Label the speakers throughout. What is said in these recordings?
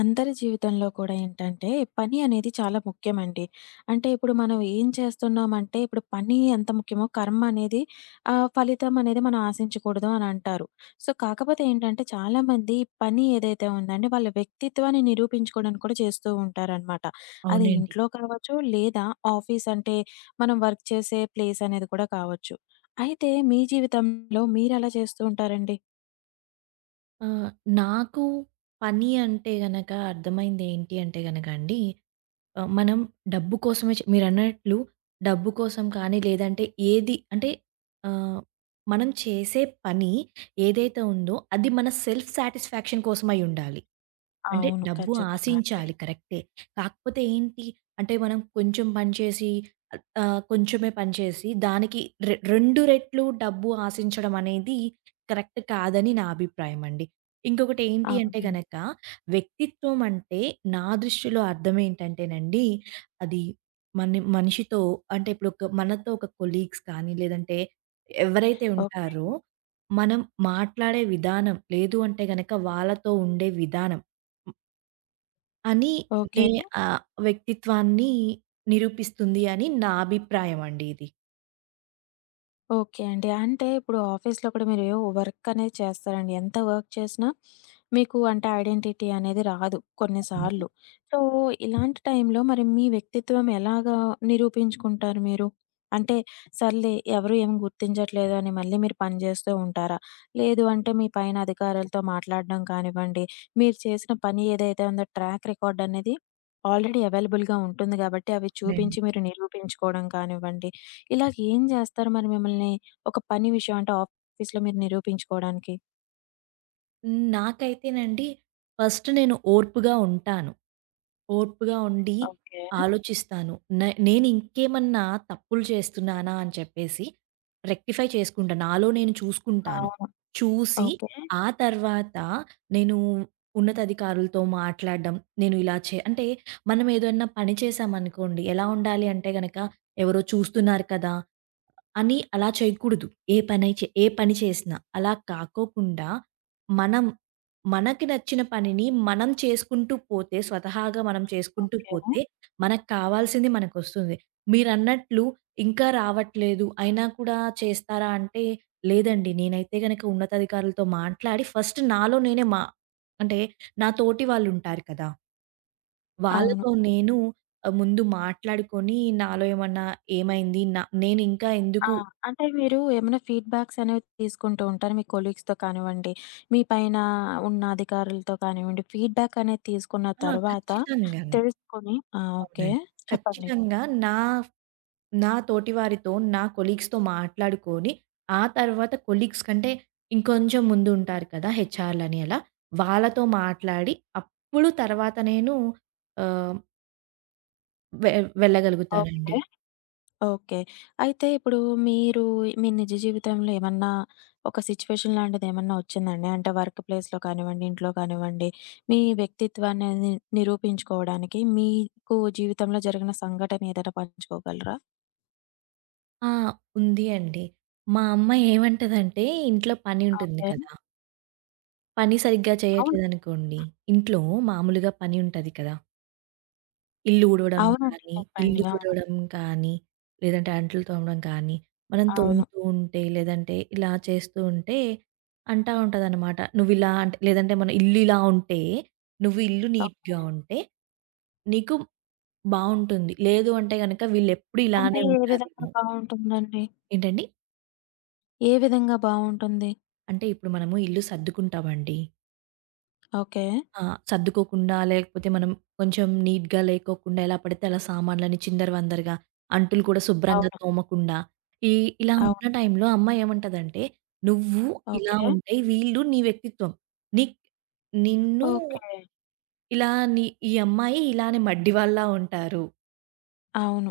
Speaker 1: అందరి జీవితంలో కూడా ఏంటంటే, పని అనేది చాలా ముఖ్యమండి. అంటే ఇప్పుడు మనం ఏం చేస్తున్నామంటే, ఇప్పుడు పని ఎంత ముఖ్యమో కర్మ అనేది ఫలితం అనేది మనం ఆశించకూడదు అని అంటారు. సో, కాకపోతే ఏంటంటే చాలామంది పని ఏదైతే ఉందండి, వాళ్ళ వ్యక్తిత్వాన్ని నిరూపించుకోవడానికి కూడా చేస్తూ ఉంటారనమాట. అది
Speaker 2: అవునండి.
Speaker 1: ఇంట్లో కావచ్చు, లేదా ఆఫీస్ అంటే మనం వర్క్ చేసే ప్లేస్ అనేది కూడా కావచ్చు. అయితే మీ జీవితంలో మీరెలా చేస్తూ ఉంటారండి?
Speaker 2: ఆ! నాకు పని అంటే గనక అర్థమైంది ఏంటి అంటే గనక అండి, మనం డబ్బు కోసమే చే మీరన్నట్లు డబ్బు కోసం కానీ, లేదంటే ఏది అంటే ఆహ్, మనం చేసే పని ఏదైతే ఉందో అది మన సెల్ఫ్ సాటిస్ఫాక్షన్ కోసమై ఉండాలి. అంటే
Speaker 1: అవును.
Speaker 2: డబ్బు
Speaker 1: ఖచ్చితంగా అండి.
Speaker 2: ఆశించాలి కరెక్టే. కాకపోతే ఏంటి అంటే మనం కొంచెం పని చేసి ఆహ్, ఆహ్, కొంచెమే పని చేసి దానికి 2 రెట్లు డబ్బు ఆశించడం అనేది కరెక్ట్ కాదని నా అభిప్రాయం అండి. ఇంకొకటి ఏంటి అంటే
Speaker 1: అవునండి.
Speaker 2: గనక వ్యక్తిత్వం అంటే నా దృష్టిలో అర్థం ఏంటంటేనండి అది మన మనిషితో అంటే ఇప్పుడు ఒక మనతో ఒక కొలీగ్స్ కానీ లేదంటే ఎవరైతే
Speaker 1: ఓహ్!
Speaker 2: ఉంటారో మనం మాట్లాడే విధానం లేదు అంటే గనక వాళ్ళతో ఉండే విధానం. అని నే
Speaker 1: ఓకే.
Speaker 2: ఆహ్, వ్యక్తిత్వాన్ని నిరూపిస్తుంది అని నా అభిప్రాయం అండి ఇది.
Speaker 1: ఓకే అండి. అంటే ఇప్పుడు ఆఫీస్‌లో కూడా మీరు వర్క్ అనేది చేస్తారండి. ఎంత వర్క్ చేసినా మీకు అంటే ఐడెంటిటీ అనేది రాదు
Speaker 2: అవును.
Speaker 1: కొన్నిసార్లు. సో, ఇలాంటి టైంలో మరి మీ వ్యక్తిత్వం ఎలాగా నిరూపించుకుంటారు మీరు? అంటే సర్లే ఎవరు ఏమి గుర్తించట్లేదు అని మళ్ళీ మీరు పని చేస్తూ ఉంటారా? లేదు అంటే మీ పైన అధికారులతో మాట్లాడడం కానివ్వండి, మీరు చేసిన పని ఏదైతే ఉందో ట్రాక్ రికార్డ్ అనేది ఆల్రెడీ అవైలబుల్‌గా ఉంటుంది కాబట్టి అవి
Speaker 2: అవునండి.
Speaker 1: చూపించి మీరు నిరూపించుకోవడం కానివ్వండి. ఇలాగ ఏం జేస్తారు మరి మిమ్మల్ని ఒక పని విషయం అంటే ఆఫీస్‌లో మీరు నిరూపించుకోవడానికి?
Speaker 2: నాకైతేనండి ఫస్ట్ నేను ఓర్పుగా ఉంటాను. ఓర్పుగా ఉండి
Speaker 1: ఓకే.
Speaker 2: ఆలోచిస్తాను. నేనింకేమన్నా తప్పులు చేస్తున్నానా అని చెప్పేసి రెక్టిఫై చేసుకుంటా. నాలో నేను చూసుకుంటాను.
Speaker 1: అవును.
Speaker 2: చూసి
Speaker 1: ఓకే.
Speaker 2: ఆ తర్వాత నేను ఉన్నతాధికారులతో మాట్లాడడం, నేను ఇలా చే అంటే మనమేదన్నా పని చేశామనుకోండి ఎలా ఉండాలి అంటే గనక ఎవరో చూస్తున్నారు కదా! అని అలా చేయకూడదు. ఏ పనై చే ఏ పని చేసినా. అలా కాకోకుండా మనం మనకి నచ్చిన పనిని మనం చేసుకుంటూ పోతే, స్వతహాగా మనం చేసుకుంటూ పోతే, మనకు కావాల్సింది మనకొస్తుంది. మీరన్నట్లు ఇంకా రావట్లేదు, అయినా కూడా చేస్తారా అంటే, లేదండి. నేనైతే గనక ఉన్నతాధికారులతో మాట్లాడి ఫస్ట్ నాలో నేనే మా అంటే నా తోటి వాళ్ళుంటారు కదా!
Speaker 1: అవును.
Speaker 2: వాళ్ళతో నేను ముందు మాట్లాడుకొని నాలో ఏమన్నా ఏమైంది? నేనింకా
Speaker 1: ఆ! ఆ!
Speaker 2: ఎందుకు
Speaker 1: అంటే మీరు ఏమైనా ఫీడ్‌బ్యాక్స్ అనేవి తీసుకుంటూ ఉంటారు. మీ కొలీగ్స్‌తో కానివ్వండి, మీ పైన ఉన్న అధికారులతో కానివ్వండి, ఫీడ్‌బ్యాక్ అనేది తీసుకున్న
Speaker 2: ఆ!
Speaker 1: తర్వాత
Speaker 2: ఖచ్చితంగానే.
Speaker 1: తెలుసుకొని ఆ! ఓకే.
Speaker 2: అవునండి.
Speaker 1: చెప్పండి.
Speaker 2: ఖచ్చితంగా నా నా తోటి వారితో, నా కొలీగ్స్‌తో మాట్లాడుకొని, ఆ తర్వాత కొలీగ్స్ కంటే ఇంకొంచెం ముందు ఉంటారు కదా! హెచ్ఆర్‌లని అలా. వాళ్ళతో మాట్లాడి, అప్పుడు తర్వాత నేను ఆహ్, వె వెళ్ళగలుగుతానండి.
Speaker 1: ఓకే. ఓకే. అయితే ఇప్పుడు మీరు మీ నిజ జీవితంలో ఏమన్నా ఒక సిట్యుయేషన్ లాంటిదేమన్నా ఒచ్చిందండి? అంటే వర్క్ ప్లేస్‌లో కానివ్వండి, ఇంట్లో కానివ్వండి, మీ వ్యక్తిత్వాన్ని నిరూపించుకోవడానికి మీకు జీవితంలో జరిగిన సంఘటన ఏదైనా పంచుకోగలరా?
Speaker 2: ఆ! ఉంది అండి. మా అమ్మ ఏమంటదంటే ఇంట్లో పని ఉంటుంది
Speaker 1: ఓకే.
Speaker 2: కదా! పని సరిగ్గా
Speaker 1: అవును.
Speaker 2: చేయట్లేదనుకోండి, ఇంట్లో మామూలుగా పని ఉంటది కదా! ఇల్లు ఊడవడం
Speaker 1: అవునండి.
Speaker 2: కానీ, ఇల్లు
Speaker 1: చెప్పండి. అవును.
Speaker 2: తుడవడం కానీ, లేదంటే అంట్లు తోమడం కానీ, మనం
Speaker 1: అవును.
Speaker 2: తోముతూ ఉంటే, లేదంటే ఇలా చేస్తూ ఉంటే అంటా ఉంటదనమాట. "నువ్విలా" అంటే లేదంటే మన ఇల్లు ఇలా ఉంటే, "నువ్వు ఇల్లు
Speaker 1: ఓహ్!
Speaker 2: నీట్‌గా ఉంటే నీకు బావుంటుంది. లేదు అంటే గనక వీళ్ళెప్పుడు
Speaker 1: అంటే
Speaker 2: ఇలానే
Speaker 1: ఏ విధంగా
Speaker 2: ఉంటారేమో."
Speaker 1: బావుంటుందండి?
Speaker 2: ఏంటండి?
Speaker 1: ఏ విధంగా బావుంటుంది?
Speaker 2: అంటే ఇప్పుడు మనము ఇల్లు సర్దుకుంటామండి.
Speaker 1: ఓకే.
Speaker 2: ఆ! సర్దుకోకుండా లేకపోతే మనం కొంచెం నీట్‌గా లేకోకుండా ఎలా పడితే అలా సామాన్లని చిందరవందరగా, అంట్లు కూడా శుభ్రంగా
Speaker 1: అవును.
Speaker 2: తోమకుండా, ఈ ఇలా ఉన్న
Speaker 1: అవును.
Speaker 2: టైంలో అమ్మ ఏమంటదంటే, "నువ్వు ఇలా
Speaker 1: ఓకే.
Speaker 2: ఉంటే వీళ్ళు నీ వ్యక్తిత్వం. నీక్ నిన్ను
Speaker 1: ఓకే.
Speaker 2: ఇలా నీ ఈ అమ్మాయి ఇలానే మడ్డివాళ్ళలా ఉంటారు.
Speaker 1: అవును.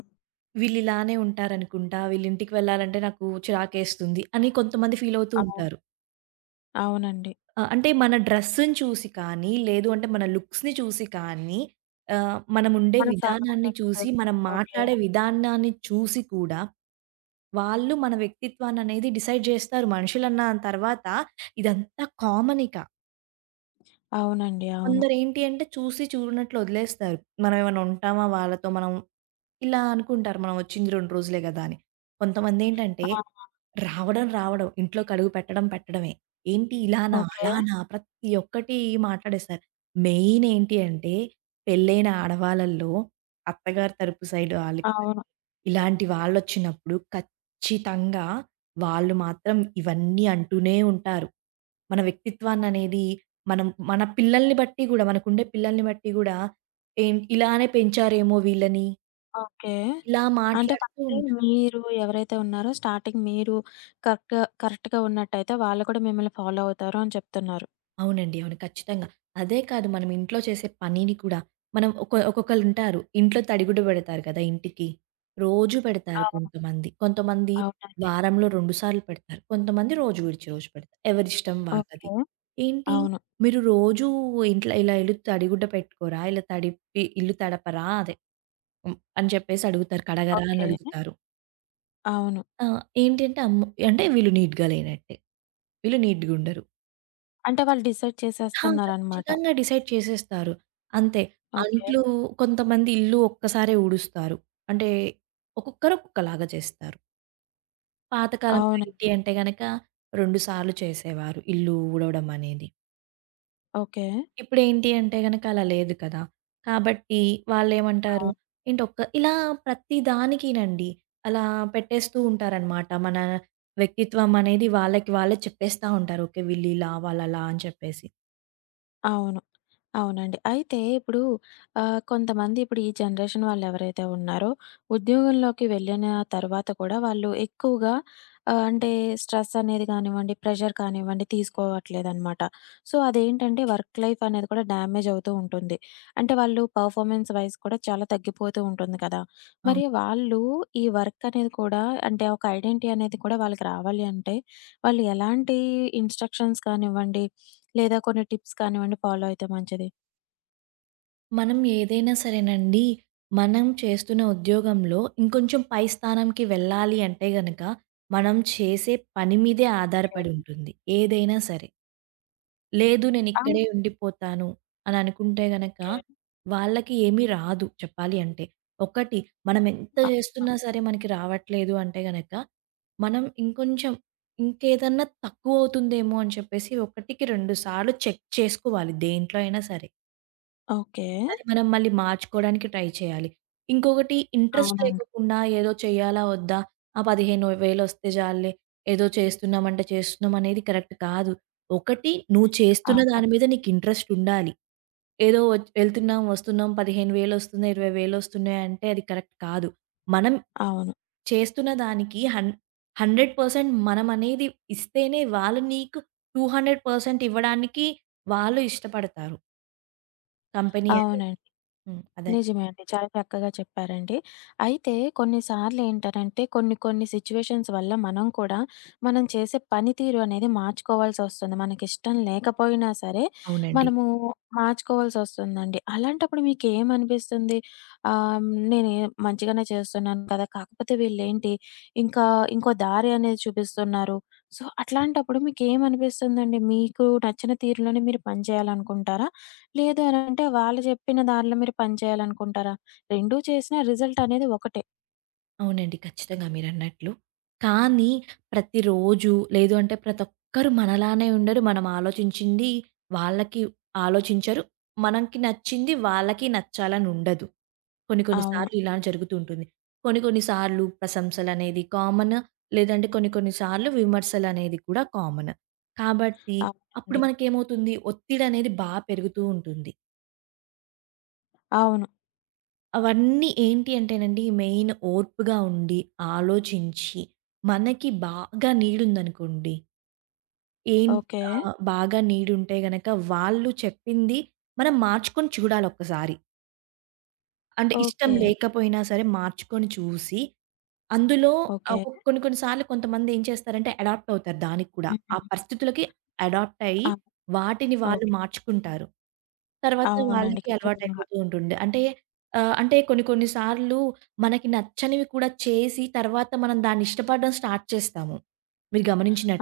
Speaker 2: వీళ్ళు ఇలానే ఉంటారనుకుంటా. వీళ్ళింటికి వెళ్ళాలంటే నాకు చిరాకేస్తుంది" అని కొంతమంది ఫీలవుతూ
Speaker 1: అవును.
Speaker 2: ఉంటారు.
Speaker 1: అవునండి.
Speaker 2: ఆ! అంటే మన డ్రెస్‌ని చూసి కానీ, లేదు అంటే మన లుక్స్‌ని చూసి కానీ, మనముండే
Speaker 1: మన సార్
Speaker 2: విధానాన్ని చూసి, మనం
Speaker 1: ఓకే.
Speaker 2: మాట్లాడే విధానాన్ని చూసి కూడా, వాళ్ళు మన వ్యక్తిత్వాన్ననేది డిసైడ్ జేస్తారు. మనుషులన్న తర్వాత ఇదంతా కామన్ ఇక.
Speaker 1: అవునండి. అవును.
Speaker 2: కొందరేంటి అంటే చూసి చూడనట్లు వదిలేస్తారు. మనమేమన్నా ఉంటామా వాళ్ళతో మనం ఇలా అనుకుంటారు. మనం వచ్చింది 2 రోజులే గదా! అని. కొంతమందేంటంటే
Speaker 1: ఆ!
Speaker 2: రావడం, రావడం. ఇంట్లోకి అడుగు పెట్టడం, పెట్టడమే. ఏంటి ఇలానా?
Speaker 1: ఓకే.
Speaker 2: అలానా? ప్రతి ఒక్కటి మాట్లాడేశారు. మెయిన్ ఏంటి అంటే పెళ్ళైన ఆడవాళ్ళలో అత్తగారి తరపు సైడ్ ఆళ్ళు కానీ,
Speaker 1: అవును.
Speaker 2: ఇలాంటి వాళ్ళొచ్చినప్పుడు ఖచ్చితంగా వాళ్ళు మాత్రం ఇవన్నీ అంటూనే ఉంటారు. మన వ్యక్తిత్వాన్ననేది మనం మన పిల్లల్ని బట్టి గూడా మనకుండే పిల్లల్ని బట్టి గూడా, ఏం ఇలానే పెంచారేమో వీళ్ళని,
Speaker 1: ఓకే.
Speaker 2: ఇలా
Speaker 1: అంటే
Speaker 2: మాట్లాడుతూ
Speaker 1: ఫస్ట్
Speaker 2: ఉంటారు.
Speaker 1: మీరు ఎవరైతే ఉన్నారో స్టార్టింగ్ మీరు కరెక్ట్‌గా కరెక్ట్‌గా ఉన్నట్టయితే వాళ్ళు కూడా మిమ్మల్ని ఫాలో అవుతారు అని చెప్తున్నారు.
Speaker 2: అవునండి. అవును. ఖచ్చితంగా. అదే కాదు మనం ఇంట్లో చేసే పనిని కూడా మనం ఒక్కొక్కళ్ళుంటారు. ఇంట్లో తడిగుడ్డ పెడతారు కదా! ఇంటికి. రోజు పెడతారు
Speaker 1: అవును.
Speaker 2: కొంతమంది. కొంతమంది
Speaker 1: అవునండి.
Speaker 2: వారంలో 2 సార్లు పెడతారు. కొంతమంది రోజు విడిచి రోజు పెడతారు. ఎవరిష్టం వాళ్ళది.
Speaker 1: ఓకే.
Speaker 2: ఏంటి
Speaker 1: అవును.
Speaker 2: మీరు రోజు ఇంట్లో ఇలా ఇల్లు తడిగుడ్డ పెట్టుకోరా? ఇలా తడిపి ఇల్లు తడపరా? అదే అని చెప్పేసి అడుగుతారు. కడగరా? అని
Speaker 1: ఓకే.
Speaker 2: అడుగుతారు.
Speaker 1: అవును.
Speaker 2: ఆ! ఏంటంటే అమ్మ అంటే వీళ్ళు నీట్‌గా లేనట్టే. వీళ్ళు నీట్‌గుండరు.
Speaker 1: అంటే వాళ్ళు డిసైడ్
Speaker 2: ఆ!
Speaker 1: చేసేస్తున్నారనమాట.
Speaker 2: ఖచ్చితంగా డిసైడ్ చేసేస్తారు. అంతే.
Speaker 1: ఓకే.
Speaker 2: అంట్లు కొంతమంది ఇల్లు ఒక్కసారే ఊడుస్తారు. అంటే ఒక్కొక్కరు ఒక్కొక్కలాగా చేస్తారు. పాతకాలంలో ఏంటి
Speaker 1: అవునండి.
Speaker 2: అంటే గనక 2 సార్లు చేసేవారు ఇల్లు ఊడవడం అనేది.
Speaker 1: ఓకే.
Speaker 2: ఇప్పుడేంటి అంటే గనక అలా లేదు కదా! కాబట్టి వాళ్ళేమంటారు
Speaker 1: అవును.
Speaker 2: ఏంటొక్క ఇలా ప్రతి దానికినండి అలా పెట్టేస్తూ ఉంటారనమాట. మన వ్యక్తిత్వం అనేది వాళ్ళకి వాళ్ళే చెప్పేస్తా ఉంటారు. ఓకే. వీళ్ళు ఇలా, వాళ్ళలా అని చెప్పేసి.
Speaker 1: అవును. అవునండి. అయితే ఇప్పుడు కొంతమంది ఇప్పుడు ఈ జనరేషన్ వాళ్ళెవరైతే ఉన్నారో, ఉద్యోగంలోకి వెళ్ళిన తర్వాత కూడా వాళ్ళు ఎక్కువగా అంటే స్ట్రెస్ అనేది కానివ్వండి, ప్రెషర్ కానివ్వండి తీసుకోవట్లేదనమాట. సో, అదేంటంటే వర్క్ లైఫ్ అనేది కూడా డ్యామేజ్ అవుతూ ఉంటుంది. అంటే వాళ్ళు పర్ఫార్మెన్స్ వైస్ కూడా చాలా తగ్గిపోతూ ఉంటుంది కదా!
Speaker 2: అవును.
Speaker 1: మరి వాళ్ళు ఈ వర్క్ అనేది కూడా అంటే ఒక ఐడెంటిటీ అనేది కూడా వాళ్ళకి రావాలి అంటే వాళ్ళు ఎలాంటి ఇన్‌స్ట్రక్షన్స్ కానివ్వండి, లేదా కొన్ని టిప్స్ కానివ్వండి ఫాలో అయితే మంచిది?
Speaker 2: మనం ఏదైనా సరేనండి, మనం చేస్తున్న ఉద్యోగంలో ఇంకొంచెం పై స్థానంకి వెళ్ళాలి అంటే గనక, మనం చేసే పని మీదే
Speaker 1: ఓకే.
Speaker 2: ఆధారపడి ఉంటుంది ఏదైనా సరే. లేదు నేనిక్కడే ఉండిపోతాను అని అనుకుంటే గనక, వాళ్ళకి ఏమీ రాదు చెప్పాలి అంటే. ఒకటి మనం ఎంత
Speaker 1: ఆ! ఓకే.
Speaker 2: చేస్తున్నా
Speaker 1: అవును.
Speaker 2: సరే మనకి రావట్లేదు అంటే గనక, మనం ఇంకొంచెం ఇంకేదన్నా తక్కువ అవుతుందేమో అని చెప్పేసి ఒకటికి రెండు సార్లు చెక్ చేసుకోవాలి దేంట్లో అయినా సరే.
Speaker 1: ఓకే.
Speaker 2: అది మనం మళ్ళీ మార్చుకోవడానికి ట్రై చేయాలి. ఇంకొకటి ఇంట్రెస్ట్
Speaker 1: అవునండి.
Speaker 2: లేకోకుండా ఏదో చేయాలా? వద్దా? ఆ 15,000 వస్తే చాలులే. ఏదో చేస్తున్నామంటే చేస్తున్నాం అనేది కరెక్ట్ కాదు. ఒకటి నువ్వు చేస్తున్న దాని మీద నీకు ఇంట్రెస్ట్ ఉండాలి. ఏదో వచ్ వెళ్తున్నాం, వస్తున్నాం 15,000 వస్తున్నాయి, 20,000 వస్తున్నాయి అంటే అది కరెక్ట్ కాదు. మనం
Speaker 1: అవును.
Speaker 2: చేస్తున్న దానికి 100% మనం అనేది ఇస్తేనే వాళ్ళు నీకు 200% ఇవ్వడానికి వాళ్ళు ఇష్టపడతారు. కంపెనీ అనేది.
Speaker 1: అవును.
Speaker 2: అదే.
Speaker 1: నిజమే అండి. చాలా చక్కగా చెప్పారండి. అయితే కొన్నిసార్లు ఏంటనంటే కొన్ని కొన్ని సిట్యుయేషన్స్ వల్ల మనం కూడా మనం చేసే పనితీరు అనేది మార్చుకోవాల్సొస్తుంది. మనకిష్టం లేకపోయినా సరే
Speaker 2: అవునండి.
Speaker 1: మనము మార్చుకోవాల్సొస్తుందండి. అలాంటప్పుడు మీకేమనిపిస్తుంది? ఆహ్, నేనే మంచిగానే చేస్తున్నాను కదా! కాకపోతే వీళ్ళేంటి ఇంకా ఇంకో దారి అనేది చూపిస్తున్నారు. సో, అట్లాంటప్పుడు మీకేమనిపిస్తుందండి? మీకు నచ్చిన తీరులోనే మీరు పని చేయాలనుకుంటారా? లేదు అనంటే వాళ్ళు చెప్పిన దానిలో మీరు పని చేయాలనుకుంటారా? 2 చేసినా రిజల్ట్ అనేది ఒకటే.
Speaker 2: అవునండి. ఖచ్చితంగా మీరన్నట్లు. కానీ ప్రతిరోజు లేదు అంటే ప్రతి ఒక్కరు మనలానే ఉండరు. మనం ఆలోచించింది వాళ్ళకి ఆలోచించరు. మనకి నచ్చింది వాళ్ళకి నచ్చాలని ఉండదు. కొన్ని కొన్ని
Speaker 1: అవును.
Speaker 2: సార్లు ఇలా జరుగుతూ ఉంటుంది. కొన్ని కొన్ని సార్లు ప్రశంసలనేది కామన్. లేదంటే కొన్ని కొన్ని సార్లు విమర్శలనేది కూడా కామన్. కాబట్టి అప్పుడు
Speaker 1: అవునండి.
Speaker 2: మనకేమవుతుంది ఒత్తిడనేది బా పెరుగుతూ ఉంటుంది.
Speaker 1: అవును.
Speaker 2: అవన్నీ ఏంటి అంటేనండి, మెయిన్ ఓర్పుగా ఉండి, ఆలోచించి, మనకి బాగా నీడుందనుకోండి, ఏం
Speaker 1: ఓకే.
Speaker 2: బాగా నీడుంటే గనక వాళ్ళు చెప్పింది మనం మార్చుకొని చూడాలొక్కసారి. అంటే ఇష్టం
Speaker 1: ఓకే.
Speaker 2: లేకపోయినా సరే మార్చుకొని చూసి, అందులో
Speaker 1: ఓకే.
Speaker 2: ఆహ్, కొ కొన్ని కొన్ని సార్లు కొంతమందేం చేస్తారంటే అడాప్ట్ అవుతారు దానికి కూడా. ఆ
Speaker 1: హ్మ్.
Speaker 2: పరిస్థితులకి అడాప్ట్ అయ్యి,
Speaker 1: ఆ!
Speaker 2: వాటిని వాళ్ళు
Speaker 1: ఓకే.
Speaker 2: మార్చుకుంటారు. తర్వాత
Speaker 1: అవునండి.
Speaker 2: వాళ్ళకి
Speaker 1: ఖచ్చితంగా.
Speaker 2: అలవాటయిపోతూ ఉంటుంది. అంటే అంటే కొన్ని కొన్ని సార్లు మనకి నచ్చనివి కూడా చేసి, తర్వాత మనం దాన్ని ఇష్టపడడం స్టార్ట్ చేస్తాము. మీరు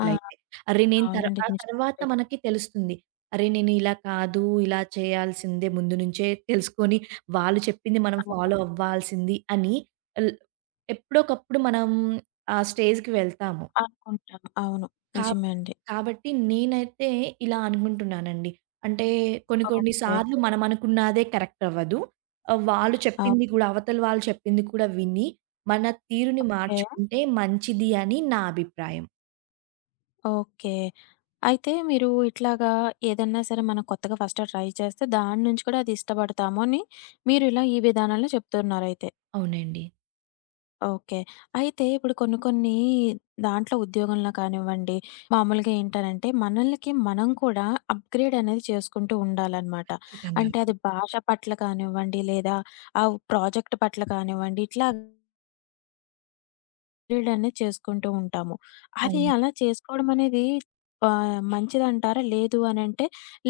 Speaker 1: ఆ!
Speaker 2: అరె! నేను తర్
Speaker 1: అవునండి.
Speaker 2: ఆ తర్వాత
Speaker 1: నిజమండి.
Speaker 2: మనకి తెలుస్తుంది. అరె! నేను ఇలా కాదు, ఇలా చేయాల్సిందే ముందు నుంచే తెలుసుకొని వాళ్ళు చెప్పింది మనం
Speaker 1: అవును.
Speaker 2: ఫాలో అవ్వాల్సింది అని ల్ ఎప్పుడోకప్పుడు మనం ఆ స్టేజ్‌కి వెళ్తాము.
Speaker 1: అనుకుంటాను. అవును.
Speaker 2: కా
Speaker 1: నిజమే అండి.
Speaker 2: కాబట్టి నేనైతే ఇలా అనుకుంటున్నానండి. అంటే కొన్ని కొన్ని
Speaker 1: ఓకే.
Speaker 2: సార్లు మనం అనుకున్నదే కరెక్ట్ అవ్వదు. వాళ్ళు చెప్పింది కూడా అవతల వాళ్ళు చెప్పింది కూడా విని మన తీరుని
Speaker 1: ఓకే.
Speaker 2: మార్చుకుంటే మంచిది అని నా అభిప్రాయం.
Speaker 1: ఓకే. అయితే మీరు ఇట్లాగా ఏదన్నా సరే మనం కొత్తగా ఫస్ట్ ట్రై చేస్తే దాని నుంచి కూడా అది ఇష్టపడతాము అని మీరు ఇలా ఈ విధానంలో చెప్తున్నారయితే.
Speaker 2: అవునండి.
Speaker 1: ఓకే. అయితే ఇప్పుడు కొన్ని కొన్ని దాంట్లో ఉద్యోగంలో కానివ్వండి, మామూలుగా ఏంటనంటే మనల్కి మనం కూడా అప్‌గ్రేడ్ అనేది చేసుకుంటూ ఉండాలనమాట.
Speaker 2: ఖచ్చితంగా.
Speaker 1: అంటే అది భాష పట్ల కానివ్వండి, లేదా ఆ ప్రాజెక్ట్ పట్ల కానివ్వండి, ఇట్లా అప్‌గ్రేడ్ అనేది చేసుకుంటూ ఉంటాము. అది
Speaker 2: అవును.
Speaker 1: అలా చేసుకోవడం అనేది మంచిదంటారా? లేదు అనంటే,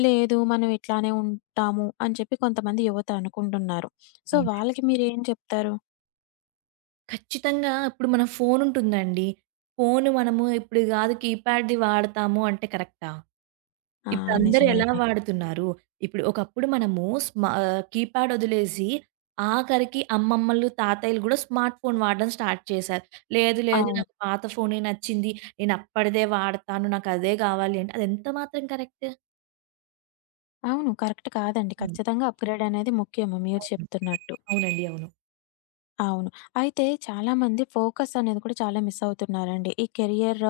Speaker 1: లేదు మనం ఇట్లానే ఉంటాము అని చెప్పి కొంతమంది యువత అనుకుంటున్నారు. సో,
Speaker 2: అవునండి.
Speaker 1: వాళ్ళకి మీరేం చెప్తారు?
Speaker 2: ఖచ్చితంగా ఇప్పుడు మన ఫోనుంటుందండి. ఫోను మనము ఇప్పుడు కాదు కీప్యాడ్‌ది వాడతాము అంటే కరెక్టా?
Speaker 1: ఆ!
Speaker 2: ఇప్పుడందరూ
Speaker 1: నిజమే
Speaker 2: ఎలా
Speaker 1: అండి.
Speaker 2: వాడుతున్నారు? ఇప్పుడు ఒకప్పుడు మనము కీప్యాడ్ వదిలేసి ఆఖరికి అమ్మమ్మలు, తాతయ్యలు గూడా స్మార్ట్ ఫోన్ వాడడం స్టార్ట్ చేశారు. లేదు, లేదు
Speaker 1: అవును.
Speaker 2: నాకు పాత ఫోనే నచ్చింది. నేను అప్పటిదే వాడతాను. నాకు అదే గావాలి అంటే అది ఎంత మాత్రం కరెక్ట్?
Speaker 1: అవును. కరెక్ట్ కాదండి.
Speaker 2: హ్మ్.
Speaker 1: ఖచ్చితంగా అప్‌గ్రేడ్ అనేది ముఖ్యము మీరు
Speaker 2: అవును.
Speaker 1: చెప్తున్నట్టు.
Speaker 2: అవునండి. అవును.
Speaker 1: అవును. అయితే చాలామంది ఫోకస్ అనేది కూడా చాలా మిస్ అవుతున్నారండి. ఈ కెరియర్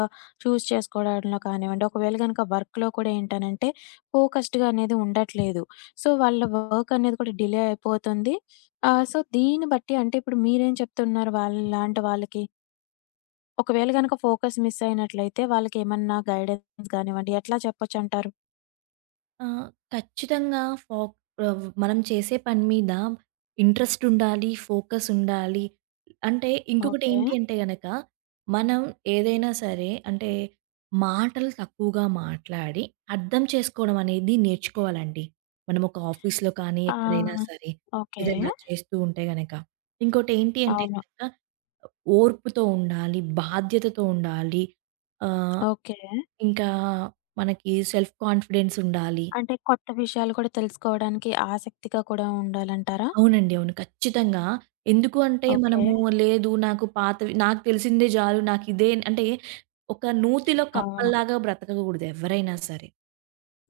Speaker 1: చూజ్ చేసుకోవడంలో కానివ్వండి, ఒకవేళ గనుక వర్క్‌లో కూడా ఏంటనంటే ఫోకస్డ్‌గా అనేది ఉండట్లేదు. సో, వాళ్ళ వర్క్ అనేది కూడా డిలే అయిపోతుంది. సో, దీన్ని బట్టి అంటే ఇప్పుడు మీరేం చెప్తున్నారు వాళ్ళలాంటి వాళ్ళకి? ఒకవేళ గనక ఫోకస్ మిస్ అయినట్లయితే వాళ్ళకేమన్నా గైడెన్స్ గానివ్వండి ఎట్లా చెప్పొచ్చంటారు?
Speaker 2: ఆ! ఖచ్చితంగా మనం చేసే పని మీద ఇంట్రెస్ట్ ఉండాలి. ఫోకస్ ఉండాలి. అంటే
Speaker 1: ఓకే.
Speaker 2: ఇంకొకటేంటి అంటే గనక, మనం ఏదైనా సరే అంటే మాటలు తక్కువగా మాట్లాడి, అర్థం చేసుకోవడం అనేది నేర్చుకోవాలండి. మనం ఒక ఆఫీస్‌లో కానీ,
Speaker 1: ఆ!
Speaker 2: ఎక్కడైనా సరే
Speaker 1: ఓకే.
Speaker 2: ఏదైనా చేస్తూ ఉంటే గనక. ఇంకోటేంటి అంటే
Speaker 1: అవును.
Speaker 2: గనక ఓర్పుతో ఉండాలి. బాధ్యతతో ఉండాలి. ఆహ్,
Speaker 1: ఓకే.
Speaker 2: ఇంకా మనకి సెల్ఫ్ కాన్ఫిడెన్స్ ఉండాలి.
Speaker 1: అంటే కొత్త విషయాలు కూడా తెలుసుకోవడానికి ఆసక్తిగా కూడా ఉండాలంటారా?
Speaker 2: అవునండి. అవును. ఖచ్చితంగా. ఎందుకు అంటే
Speaker 1: ఓకే.
Speaker 2: మనము లేదు నాకు పాతవి నాకు తెలిసిందే జాలు నాకిదే అంటే ఒక నూతిలో
Speaker 1: అవును.
Speaker 2: కప్పల్లాగా బ్రతకగూడదు ఎవ్వరైనా సరే.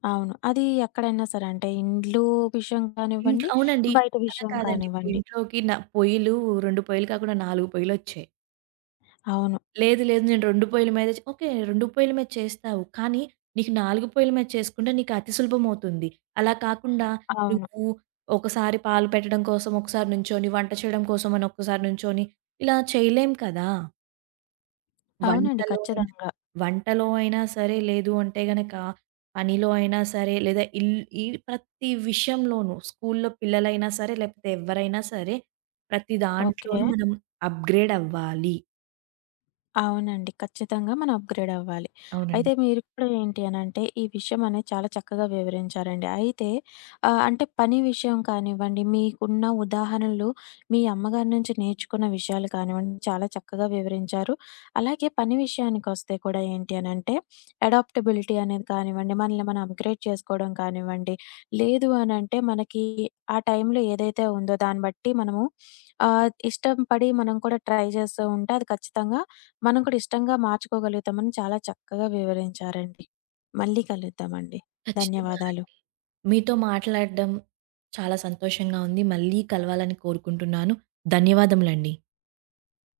Speaker 1: అవును. అది ఎక్కడైనా సరే అంటే ఇండ్లు విషయం
Speaker 2: ఇంట్లో
Speaker 1: కానివ్వండి,
Speaker 2: అవునండి.
Speaker 1: బయట
Speaker 2: అలా
Speaker 1: విషయం
Speaker 2: కాదండి. ఇప్పుడు
Speaker 1: కానివ్వండి.
Speaker 2: ఇంట్లోకి నా పొయ్యిలు 2 పొయ్యిలు కాకుండా 4 పొయ్యిలొచ్చాయి.
Speaker 1: అవును.
Speaker 2: లేదు లేదు నేను 2 పొయ్యిల మీద చే ఓకే. 2 పొయ్యిల మీద చేస్తావు. కానీ నీకు 4 పొయ్యిల మీద చేసుకుంటే నీకు అతి సులభమవుతుంది. అలా కాకుండా
Speaker 1: అవును.
Speaker 2: నువ్వు ఒకసారి పాలు పెట్టడం కోసం, ఒకసారి నుంచొని వంట చేయడం కోసం అని ఒక్కసారి నుంచొని ఇలా చేయలేం కదా!
Speaker 1: అవునండి.
Speaker 2: వంటలో అయినా
Speaker 1: ఖచ్చితంగా.
Speaker 2: వంటలో అయినా సరే, లేదు అంటే గనక పనిలో అయినా సరే, లేదా ఇల్ ఈ ప్రతి విషయంలోనూ స్కూల్లో పిల్లలైనా సరే, లేకపోతే ఎవ్వరైనా సరే, ప్రతి
Speaker 1: ఓకే.
Speaker 2: దాంట్లోనూ మనం అప్‌గ్రేడ్ అవ్వాలి.
Speaker 1: అవునండి. ఖచ్చితంగా మనం అప్‌గ్రేడ్ అవ్వాలి.
Speaker 2: అవునండి.
Speaker 1: అయితే మీరు కూడా ఏంటి అనంటే, ఈ విషయం అనేది చాలా చక్కగా వివరించారండి. అయితే అంటే పని విషయం కానివ్వండి, మీకున్న ఉదాహరణలు, మీ అమ్మగారి నుంచి నేర్చుకున్న విషయాలు కానివ్వండి, చాలా చక్కగా వివరించారు. అలాగే పని విషయానికొస్తే కూడా ఏంటి అనంటే, అడాప్టబిలిటీ అనేది కానివ్వండి, మనల్ని మనం అప్‌గ్రేడ్ చేసుకోవడం కానివ్వండి, లేదు అనంటే మనకి ఆ టైంలో ఏదైతే ఉందో దాన్ని బట్టి మనము ఇష్టం పడి మనం కూడా ట్రై చేస్తూ ఉంటే అది ఖచ్చితంగా మనం కూడా ఇష్టంగా మార్చుకోగలుగుతామని చాలా చక్కగా వివరించారండి. మళ్ళీ కలుద్దామండి.
Speaker 2: ఖచ్చితంగా.
Speaker 1: ధన్యవాదాలు.
Speaker 2: మీతో మాట్లాడడం చాలా సంతోషంగా ఉంది. మళ్ళీ కలవాలని కోరుకుంటున్నాను. ధన్యవాదములండి.